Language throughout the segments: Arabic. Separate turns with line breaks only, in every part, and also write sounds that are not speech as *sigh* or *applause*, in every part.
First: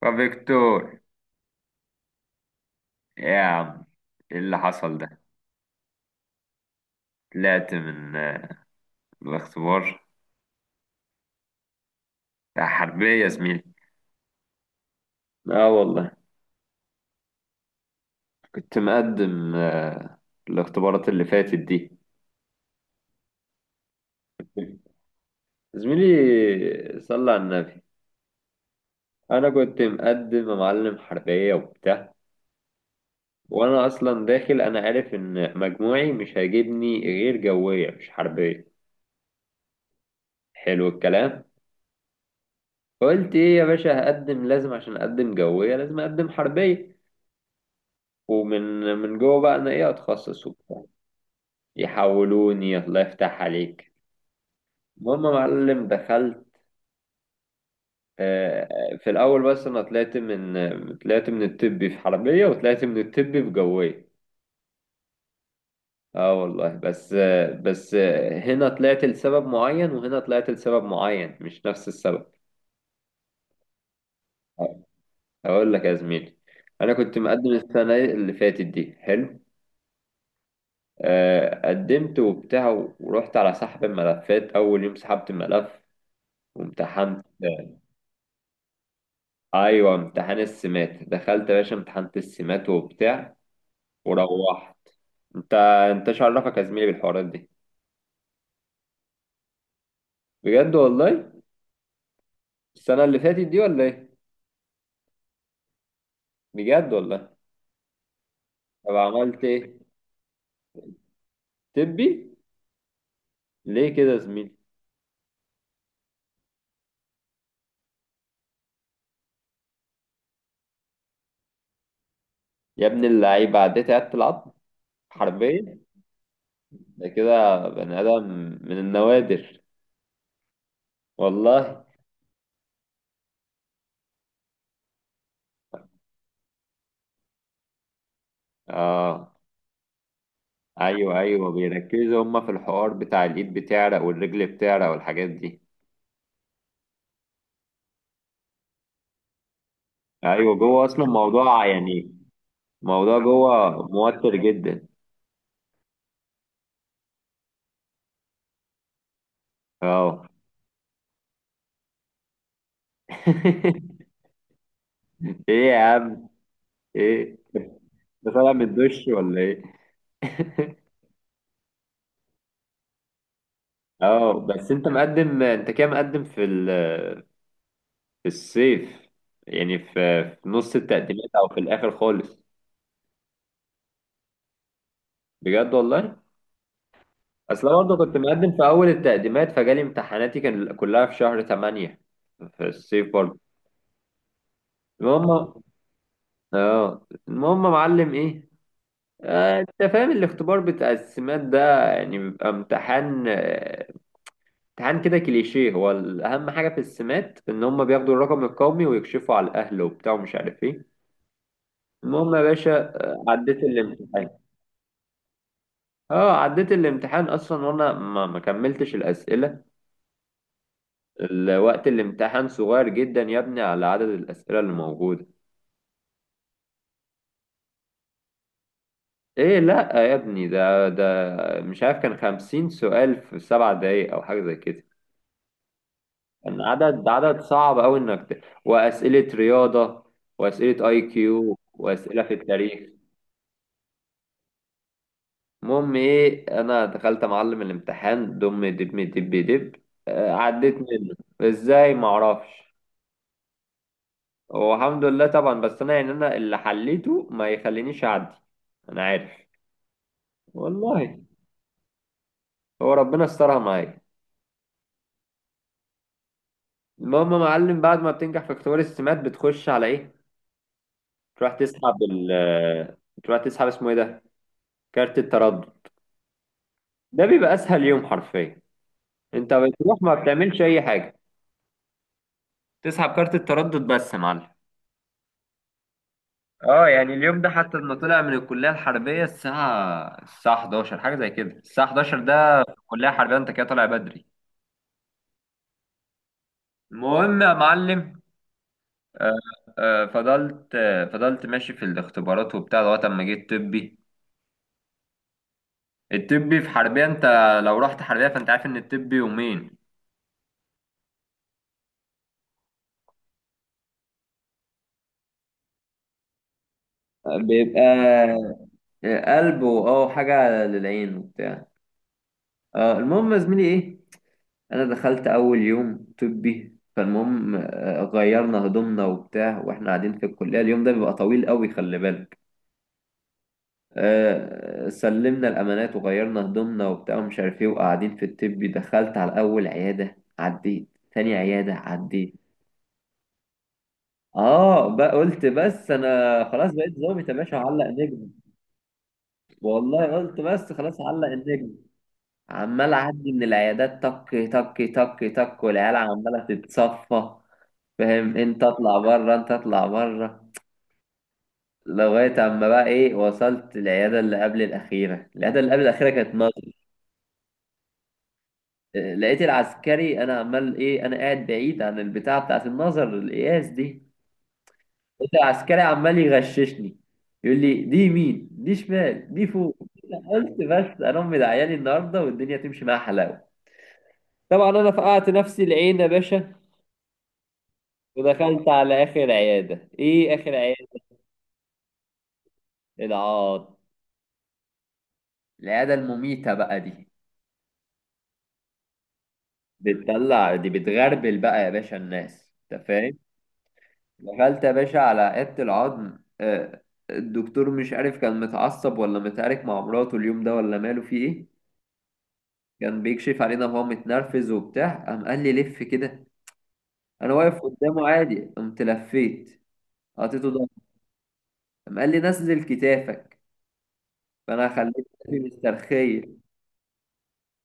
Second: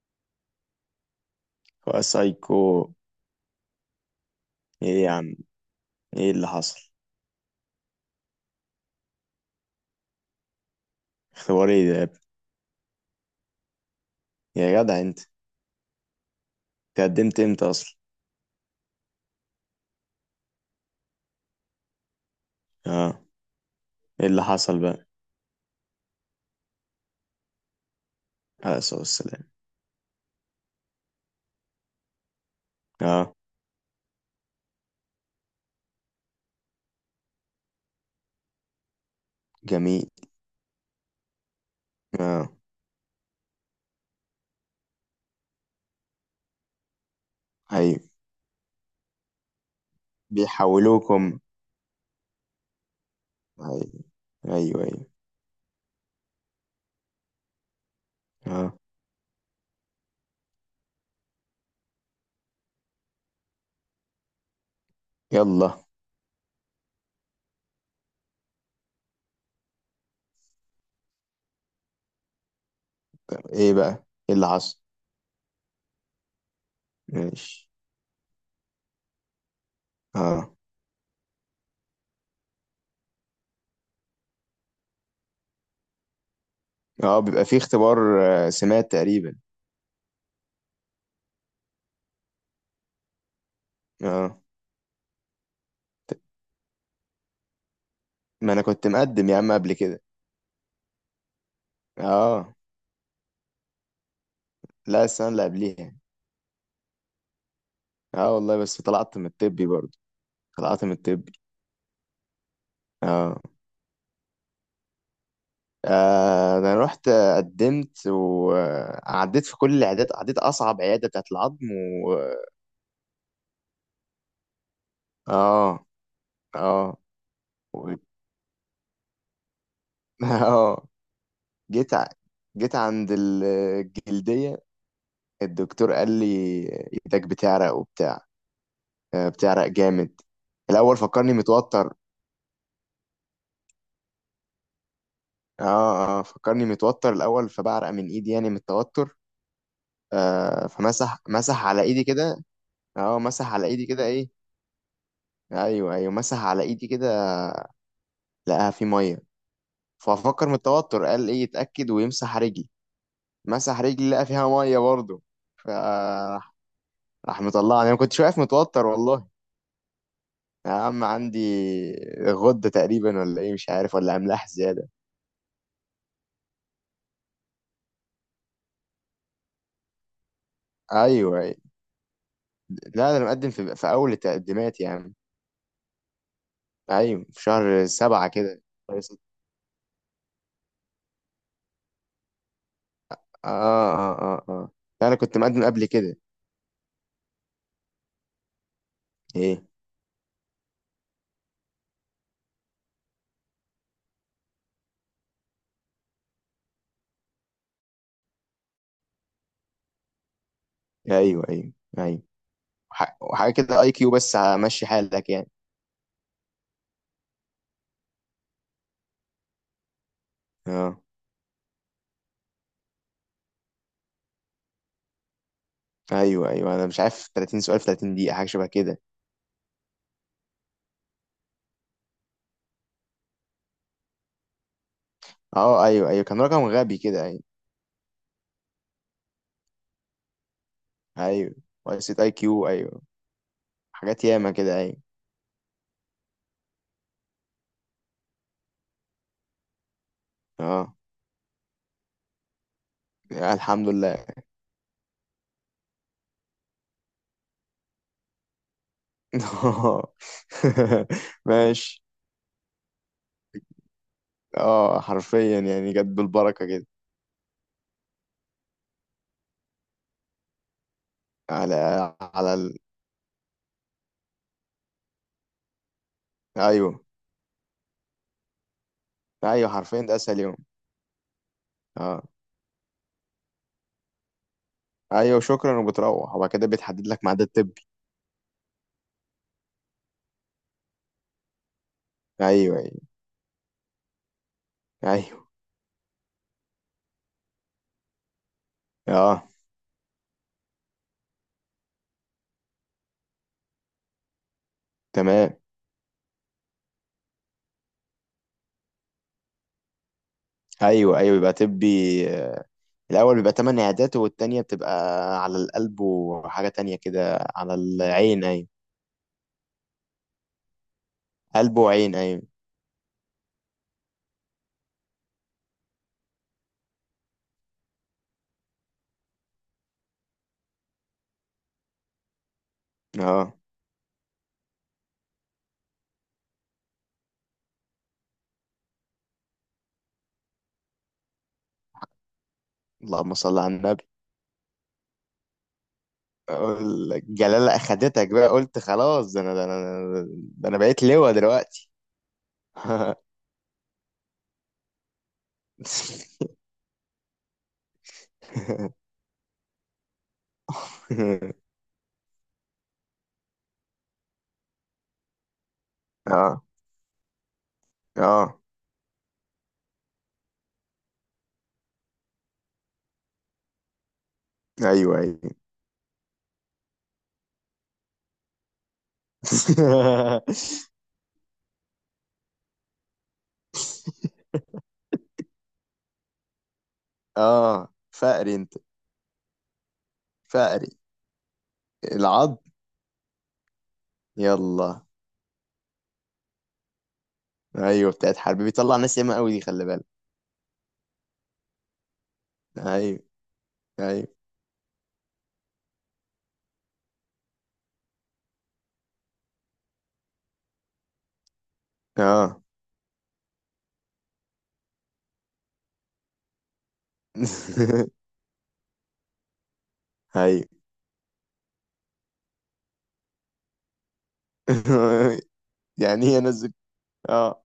ففيكتور
فسايكو.
يا عم، ايه اللي حصل
ايه يا
ده؟
عم؟ ايه اللي حصل؟
طلعت من من الاختبار.
اختبار ايه ده يا ابني؟
ده حربية يا زميلي.
يا جدع انت،
اه والله.
تقدمت امتى اصلا؟
كنت مقدم الاختبارات اللي فاتت دي.
اه. ايه اللي حصل بقى؟
زميلي صلى على النبي.
عليه الصلاة والسلام.
انا كنت مقدم يا معلم حربية وبتاع.
اه.
وانا اصلا داخل انا عارف ان مجموعي مش هيجيبني غير جوية مش حربية.
جميل.
حلو الكلام.
اه.
قلت ايه يا باشا، هقدم لازم، عشان اقدم جوية لازم اقدم حربية.
ايوه،
ومن جوه بقى انا ايه اتخصص وبتاع.
بيحولوكم؟
يحولوني الله يفتح عليك.
ايوه ايوه ايوه.
المهم يا معلم دخلت،
اه.
في الاول بس انا طلعت من الطبي في حربيه وطلعت من الطبي في جويه.
يلا.
اه والله. بس هنا طلعت لسبب معين وهنا طلعت لسبب معين، مش نفس السبب.
طب ايه بقى؟ ايه اللي حصل؟
اقول لك يا زميلي، انا كنت مقدم
ماشي.
السنه اللي فاتت دي. حلو.
اه.
قدمت وبتاع، ورحت على سحب الملفات. اول يوم سحبت الملف
اه،
وامتحنت.
بيبقى فيه اختبار سمات تقريبا.
ايوه، امتحان السمات. دخلت يا باشا امتحنت السمات وبتاع،
اه.
وروحت. انت انت
ت-
إيش عرفك يا زميلي بالحوارات دي؟
ما انا كنت مقدم يا عم قبل كده.
بجد والله؟
اه.
السنه اللي فاتت دي ولا ايه؟
لا، السنة اللي قبليها.
بجد والله.
اه والله، بس
طب
طلعت من
عملت
الطبي
ايه؟
برضه. طلعت من الطبي.
طبي؟
اه.
ليه كده يا زميلي؟
انا رحت، قدمت وعديت في كل العيادات، عديت اصعب عياده بتاعت العظم. و
يا ابن اللعيبه، عديت عدت العظم حربيا؟
اه اه
ده كده
و...
بني ادم من النوادر
*laughs* اه.
والله.
جيت ع... جيت عند الجلديه. الدكتور قال لي ايدك بتعرق وبتاع.
اه.
بتعرق جامد. الاول
ايوه
فكرني
ايوه،
متوتر.
بيركزوا هما في الحوار بتاع الايد بتعرق والرجل بتعرق والحاجات دي.
اه اه، فكرني متوتر الاول، فبعرق من ايدي يعني من التوتر.
ايوه
آه،
جوه اصلا
فمسح
موضوع
على ايدي
يعني،
كده.
الموضوع
اه، مسح على
جوه
ايدي كده ايه.
موتر جدا.
ايوه ايوه، مسح على ايدي كده، لقاها في ميه.
اه.
فافكر من التوتر، قال ايه، يتاكد ويمسح رجلي. مسح
*laughs*
رجلي لقى فيها ميه برضه.
ايه يا عم؟
فراح،
ايه؟
راح مطلعني. انا كنت
ده
واقف
طالع من
متوتر
الدش
والله.
ولا ايه؟
يا
*laughs*
عم، عندي غده تقريبا ولا ايه، مش عارف، ولا
اه
املاح
بس انت
زياده.
مقدم، انت كده مقدم في ال... في الصيف؟ يعني في... في نص التقديمات
ايوه،
او
أيوة.
في الاخر خالص؟
لا، ده انا مقدم في اول التقدمات يا عم.
بجد والله؟
ايوه، في
اصل انا
شهر
برضه كنت
سبعة
مقدم
كده.
في اول
شهر ستة.
التقديمات، فجالي امتحاناتي كان كلها في شهر 8. في الصيف برضه.
اه اه اه. اه، لا، انا كنت
المهم.
مقدم قبل كده.
اه المهم يا معلم ايه،
ايه.
انت فاهم الاختبار بتاع السمات ده؟ يعني بيبقى امتحان امتحان كده كليشيه هو. اهم حاجه في السمات ان هم بياخدوا الرقم القومي ويكشفوا على الاهل وبتاع ومش عارف ايه.
ايوه ايوه ايوه.
المهم يا باشا،
وحاجه
عديت
كده اي كيو
الامتحان.
بس، ماشي حالك يعني.
اه عديت الامتحان اصلا وانا ما كملتش الاسئله.
اه
وقت الامتحان صغير جدا يا ابني على عدد الاسئله اللي موجوده.
ايوه ايوه، انا مش عارف، 30 سؤال في 30 دقيقة، حاجة شبه كده.
ايه لا يا ابني، ده مش عارف كان 50 سؤال في 7 دقايق او حاجه زي كده.
اه ايوه ايوه، كان
كان
رقم غبي
عدد
كده،
عدد
ايوه.
صعب قوي انك واسئله رياضه واسئله اي
ايوه
كيو
وقيسة
واسئله
اي
في
كيو،
التاريخ.
ايوه. حاجات ياما كده، ايوه.
المهم ايه، انا دخلت معلم الامتحان دم دب دب دب. عديت
اه.
منه. ازاي ما اعرفش.
الحمد لله.
هو الحمد لله طبعا، بس انا يعني انا اللي حليته ما يخلينيش اعدي. انا عارف
*laughs*
والله.
ماشي.
هو ربنا استرها معايا.
اه، حرفيا يعني جت بالبركة كده.
المهم يا معلم، بعد ما بتنجح في اختبار السمات بتخش على ايه؟ تروح تسحب
على،
ال
على ال...
تروح تسحب اسمه ايه ده، كارت التردد.
ايوه
ده بيبقى اسهل يوم حرفيا، انت
ايوه، حرفيا
بتروح ما
ده اسهل يوم.
بتعملش اي حاجه.
اه.
تسحب كارت التردد بس يا معلم.
ايوه شكرا، وبتروح وبعد كده
اه
بيتحدد
يعني
لك
اليوم
ميعاد
ده حتى
الطبي.
لما طلع من الكليه الحربيه الساعه 11، حاجه زي كده الساعه 11 ده.
ايوه ايوه
الكليه الحربيه انت كده طالع بدري.
ايوه.
المهم يا معلم، آه
اه.
فضلت ماشي في الاختبارات وبتاع لغايه اما جيت طبي.
تمام.
الطبي في حربيه انت لو رحت حربيه فانت عارف ان الطبي يومين.
ايوه ايوه، يبقى طبي، الأول بيبقى تمن عيادات، والتانية بتبقى على القلب وحاجة تانية كده على العين.
بيبقى
أيوة.
قلبه اه، حاجة للعين وبتاع.
قلب وعين، أيوة.
آه المهم يا زميلي ايه، انا دخلت اول يوم طبي. فالمهم غيرنا هدومنا وبتاع واحنا قاعدين في الكليه. اليوم ده بيبقى طويل قوي، خلي بالك.
اه.
سلمنا الامانات وغيرنا هدومنا وبتاع ومش عارف ايه، وقاعدين في الطبي. دخلت على اول عياده عديت، تاني عياده عديت.
اللهم صل على النبي.
اه بقى قلت بس انا خلاص بقيت
أقول لك
ظابط يا باشا،
جلالة
هعلق نجم.
أخدتك بقى، قلت خلاص، ده أنا ده
والله
أنا
قلت
ده
بس
أنا
خلاص
بقيت
هعلق
لواء
النجم.
دلوقتي.
عمال اعدي من العيادات، تك تك تك تك، والعيال عماله
*laughs*
تتصفى. فاهم؟ انت اطلع بره، انت اطلع بره. لغايه اما بقى ايه، وصلت العياده اللي قبل الاخيره. العياده اللي قبل الاخيره كانت
اه.
نظر.
اه.
لقيت العسكري، انا عمال ايه، انا قاعد بعيد عن البتاعه بتاعه النظر القياس دي.
أيوة
لقيت
أيوة.
العسكري عمال يغششني، يقول لي دي يمين، دي شمال، دي فوق. قلت
*laughs*
بس انا امي دعياني النهارده والدنيا تمشي معاها حلاوه. طبعا انا فقعت نفسي العين يا باشا.
اه، فقري
ودخلت
أنت.
على اخر عياده. ايه اخر عياده؟
فقري. العض.
العاط.
يلا.
العياده المميته بقى دي.
أيوة، بتاعت حرب، بيطلع ناس ياما قوي دي، خلي بالك.
بتطلع دي، بتغربل بقى يا باشا الناس، انت فاهم.
أيوة أيوة.
دخلت يا باشا على عيادة العظم، الدكتور مش عارف كان متعصب ولا متعارك مع مراته اليوم ده ولا ماله في ايه.
اه.
كان بيكشف علينا وهو متنرفز وبتاع. قام قال لي لف كده. انا واقف قدامه
*laughs*
عادي، قمت لفيت. حطيته
هاي.
ده. قام قال لي نزل كتافك. فانا خليت كتافي
*laughs*
مسترخيه.
يعني ايه انزل. اه.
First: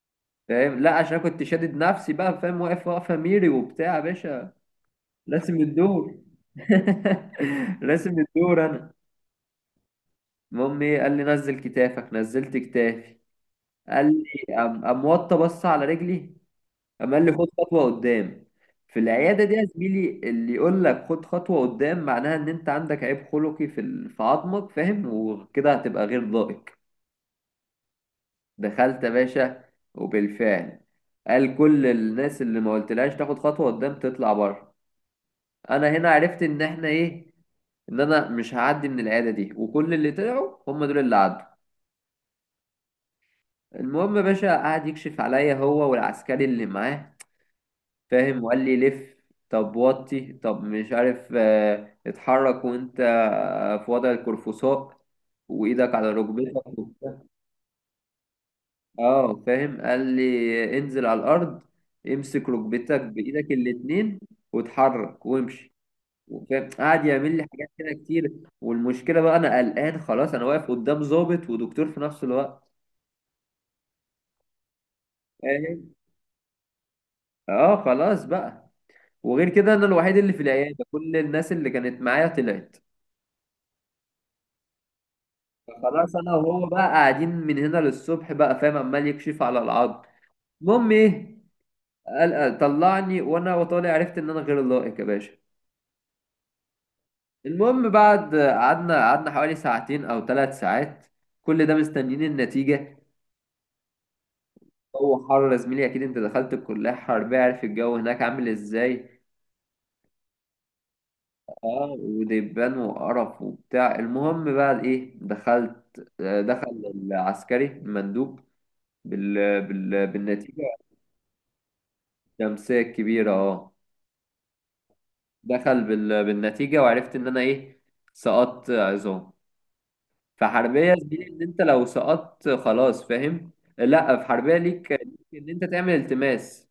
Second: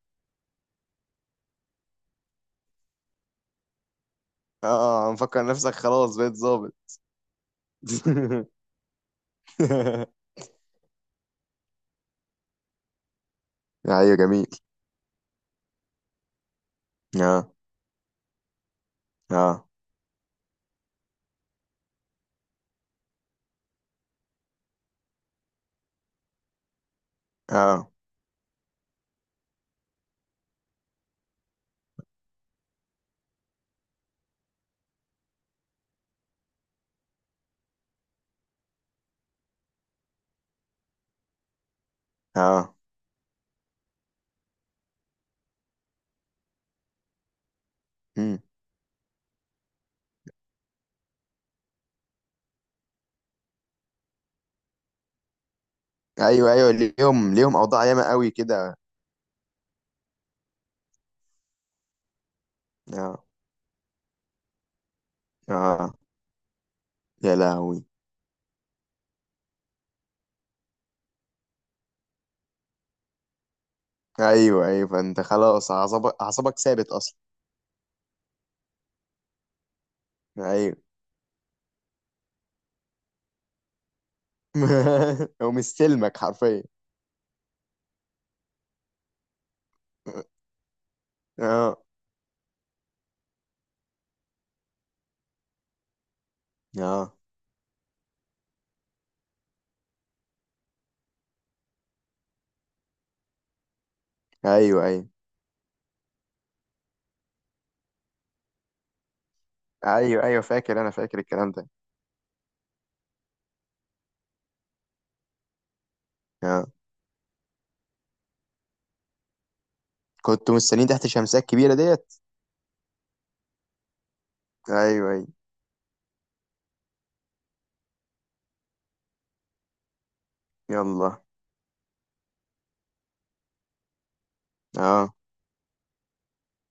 فاهم؟ لا عشان كنت شادد نفسي بقى، فاهم، واقف واقفه ميري وبتاع يا باشا.
اه، مفكر
لازم
نفسك خلاص
الدور.
بقيت ظابط.
*laughs* لازم
*laughs*
الدور انا. المهم ايه، قال لي نزل كتافك، نزلت كتافي. قال
ايوه جميل.
لي قام قام وطى، بص على رجلي. قام قال لي خد
اه
خطوه قدام. في العياده دي يا
اه
زميلي، اللي يقول لك خد خطوه قدام معناها ان انت عندك عيب خلقي في في عظمك، فاهم، وكده هتبقى غير لائق.
اه
دخلت يا باشا، وبالفعل قال كل الناس اللي ما قلتلهاش تاخد خطوه قدام تطلع بره. انا هنا عرفت ان احنا ايه، ان انا مش هعدي من العياده دي، وكل اللي طلعوا هم دول اللي عدوا.
اه.
المهم يا باشا قعد يكشف عليا هو والعسكري اللي معاه،
مم.
فاهم، وقال لي لف، طب وطي، طب مش عارف، اتحرك وانت في وضع القرفصاء وايدك على
ايوه ايوه،
ركبتك وبتاع.
ليهم اوضاع ياما قوي كده.
اه فاهم، قال لي انزل على الارض، امسك ركبتك
اه.
بايدك الاتنين واتحرك وامشي.
اه.
وفاهم قعد
يا
يعمل لي حاجات
لهوي.
كده كتير. والمشكله بقى انا قلقان خلاص، انا واقف قدام ضابط ودكتور في نفس الوقت،
ايوه ايوه، فانت خلاص،
فاهم.
اعصابك ثابت اصلا.
اه خلاص بقى. وغير كده انا الوحيد اللي في
ايوه.
العياده *laughs* كل الناس اللي كانت معايا طلعت.
*laughs* هو
خلاص
مستلمك
انا
حرفيا.
وهو بقى قاعدين من هنا للصبح بقى، فاهم، عمال يكشف على العظم. المهم ايه،
اه.
قال طلعني، وانا وطالع عرفت ان انا غير لائق يا باشا.
اه.
المهم بعد، قعدنا حوالي ساعتين او 3 ساعات، كل ده مستنيين النتيجه.
ايوه ايوه.
هو حر يا زميلي، اكيد انت دخلت الكليه حربيه عارف الجو هناك عامل ازاي.
ايوه ايوه، فاكر، انا فاكر الكلام ده.
اه ودبان وقرف وبتاع. المهم بقى ايه، دخلت،
اه،
دخل العسكري المندوب
كنت
بالنتيجة.
مستنيين تحت الشمسية الكبيرة ديت.
الشمسية الكبيرة اه.
ايوه ايوه.
دخل بالنتيجة وعرفت ان انا ايه، سقطت عظام. في حربية يا
يلا.
زميلي ان انت لو سقطت خلاص، فاهم. لا في حربية ليك،
اه.
ليك ان انت تعمل التماس،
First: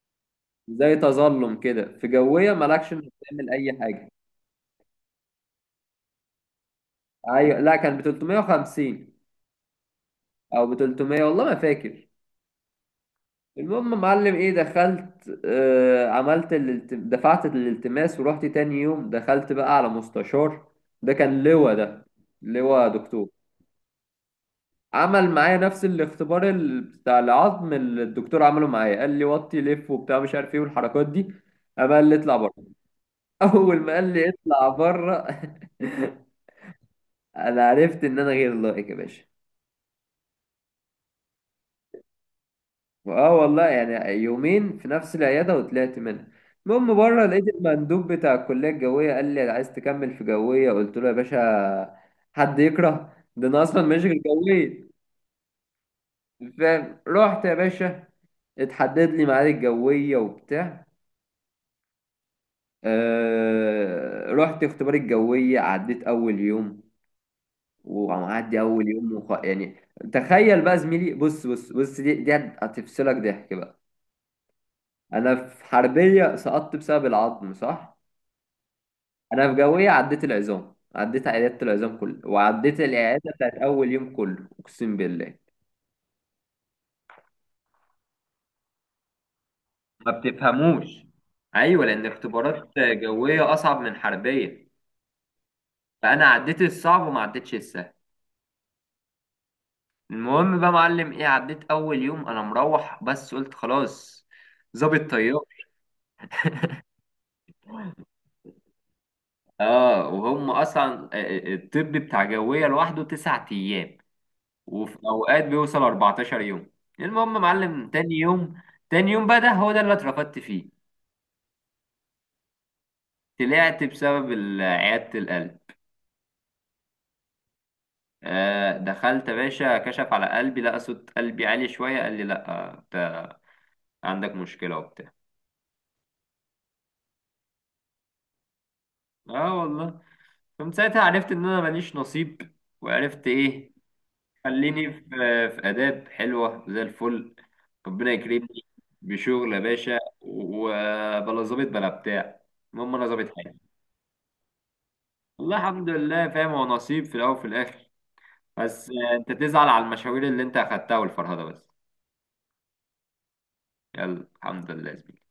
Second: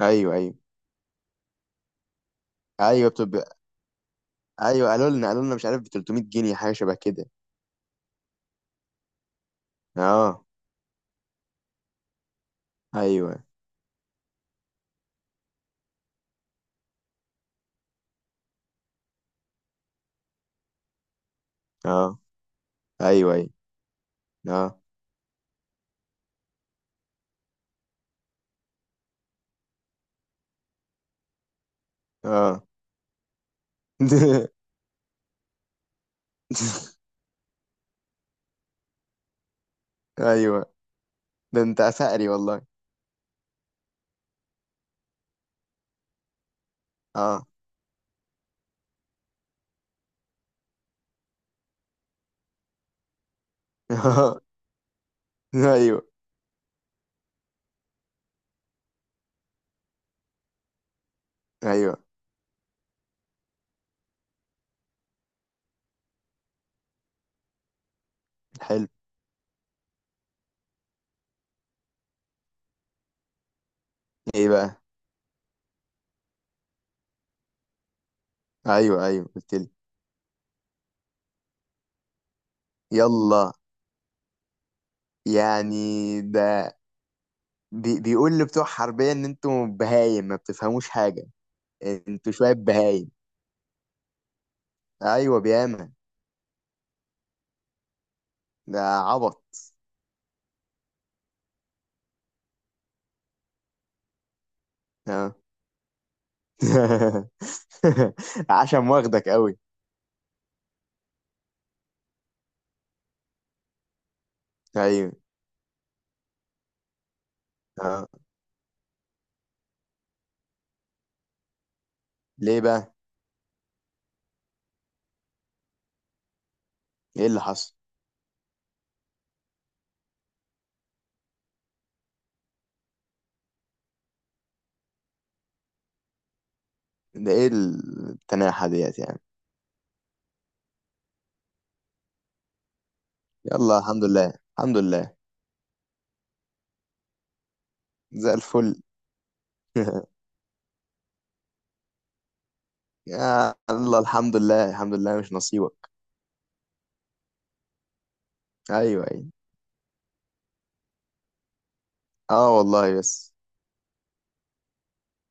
ايوه ايوه.
زي تظلم كده. في جوية مالكش
ايوه
انك تعمل
بتبقى،
اي حاجة.
ايوه قالوا لنا، قالوا لنا مش عارف ب 300 جنيه حاجه شبه كده.
ايوه لا كان ب 350
اه.
او ب 300، والله ما فاكر.
ايوه.
المهم معلم ايه، دخلت آه عملت دفعت الالتماس، ورحت تاني يوم دخلت بقى على مستشار. ده كان لواء ده،
اه.
لواء دكتور.
ايوه ايوه. اه.
عمل معايا نفس الاختبار بتاع العظم اللي الدكتور عمله معايا. قال لي وطي، لف، وبتاع مش عارف ايه والحركات دي. قام قال لي اطلع بره.
اه.
*laughs* اول ما قال لي اطلع
*laughs*
بره *laughs* انا عرفت ان انا غير لائق يا باشا.
ايوه، ده انت عسقري والله.
اه والله يعني يومين في نفس العيادة وطلعت منها. المهم بره
اه.
لقيت المندوب بتاع الكلية الجوية. قال لي عايز تكمل في جوية؟ قلت له يا باشا حد يكره؟ ده انا اصلا ماشي في
*laughs*
الجوية.
ايوه
فاهم؟ رحت يا باشا، اتحدد لي ميعاد الجوية وبتاع.
ايوه.
آه رحت اختبار الجوية، عديت أول يوم. وعدي
حلو.
أول يوم يعني تخيل بقى زميلي، بص بص بص، دي هتفصلك ضحك بقى.
ايه بقى؟
أنا في حربية سقطت بسبب العظم، صح؟
ايوه ايوه،
انا
قلت
في
لي.
جويه عديت العظام، عديت عياده العظام كله، وعديت العياده
يلا.
بتاعت اول يوم كله، اقسم بالله.
يعني ده بي، بيقول لبتوع حربيه ان انتوا
ما
بهايم، ما بتفهموش
بتفهموش.
حاجه.
ايوه لان
انتوا شويه
اختبارات
بهايم.
جويه اصعب من حربيه.
ايوه بياما.
فانا عديت الصعب وما عديتش السهل.
ده عبط.
المهم بقى معلم ايه، عديت اول يوم انا مروح، بس قلت خلاص ظابط
آه.
طيار.
*laughs* عشان واخدك قوي.
اه وهم اصلا الطب بتاع جويه لوحده 9 ايام، وفي
ايوه.
اوقات بيوصل 14 يوم. المهم معلم
اه.
تاني يوم، تاني يوم بقى ده هو ده اللي اترفدت فيه.
ليه بقى؟
طلعت بسبب عيادة القلب.
ايه اللي حصل؟
آه دخلت يا باشا، كشف على قلبي لقى صوت قلبي عالي شوية، قال لي لأ انت عندك مشكلة وبتاع.
ده ايه التناحة ديت يعني؟
اه والله. فمن ساعتها عرفت ان انا ماليش نصيب. وعرفت ايه،
يلا الحمد لله. الحمد
خليني في
لله.
في آداب حلوة زي الفل. ربنا
زي
يكرمني
الفل.
بشغل يا باشا
*laughs*
وبلا ظابط بلا بتاع. المهم انا ظابط
يا
حالي.
الله، الحمد لله الحمد لله، مش
والله الحمد
نصيبك.
لله، فاهم، هو نصيب في الاول وفي الاخر. بس
ايوه ايوه.
انت تزعل على المشاوير اللي انت اخدتها والفرهدة بس.
اه والله، بس
يلا الحمد لله زميلي.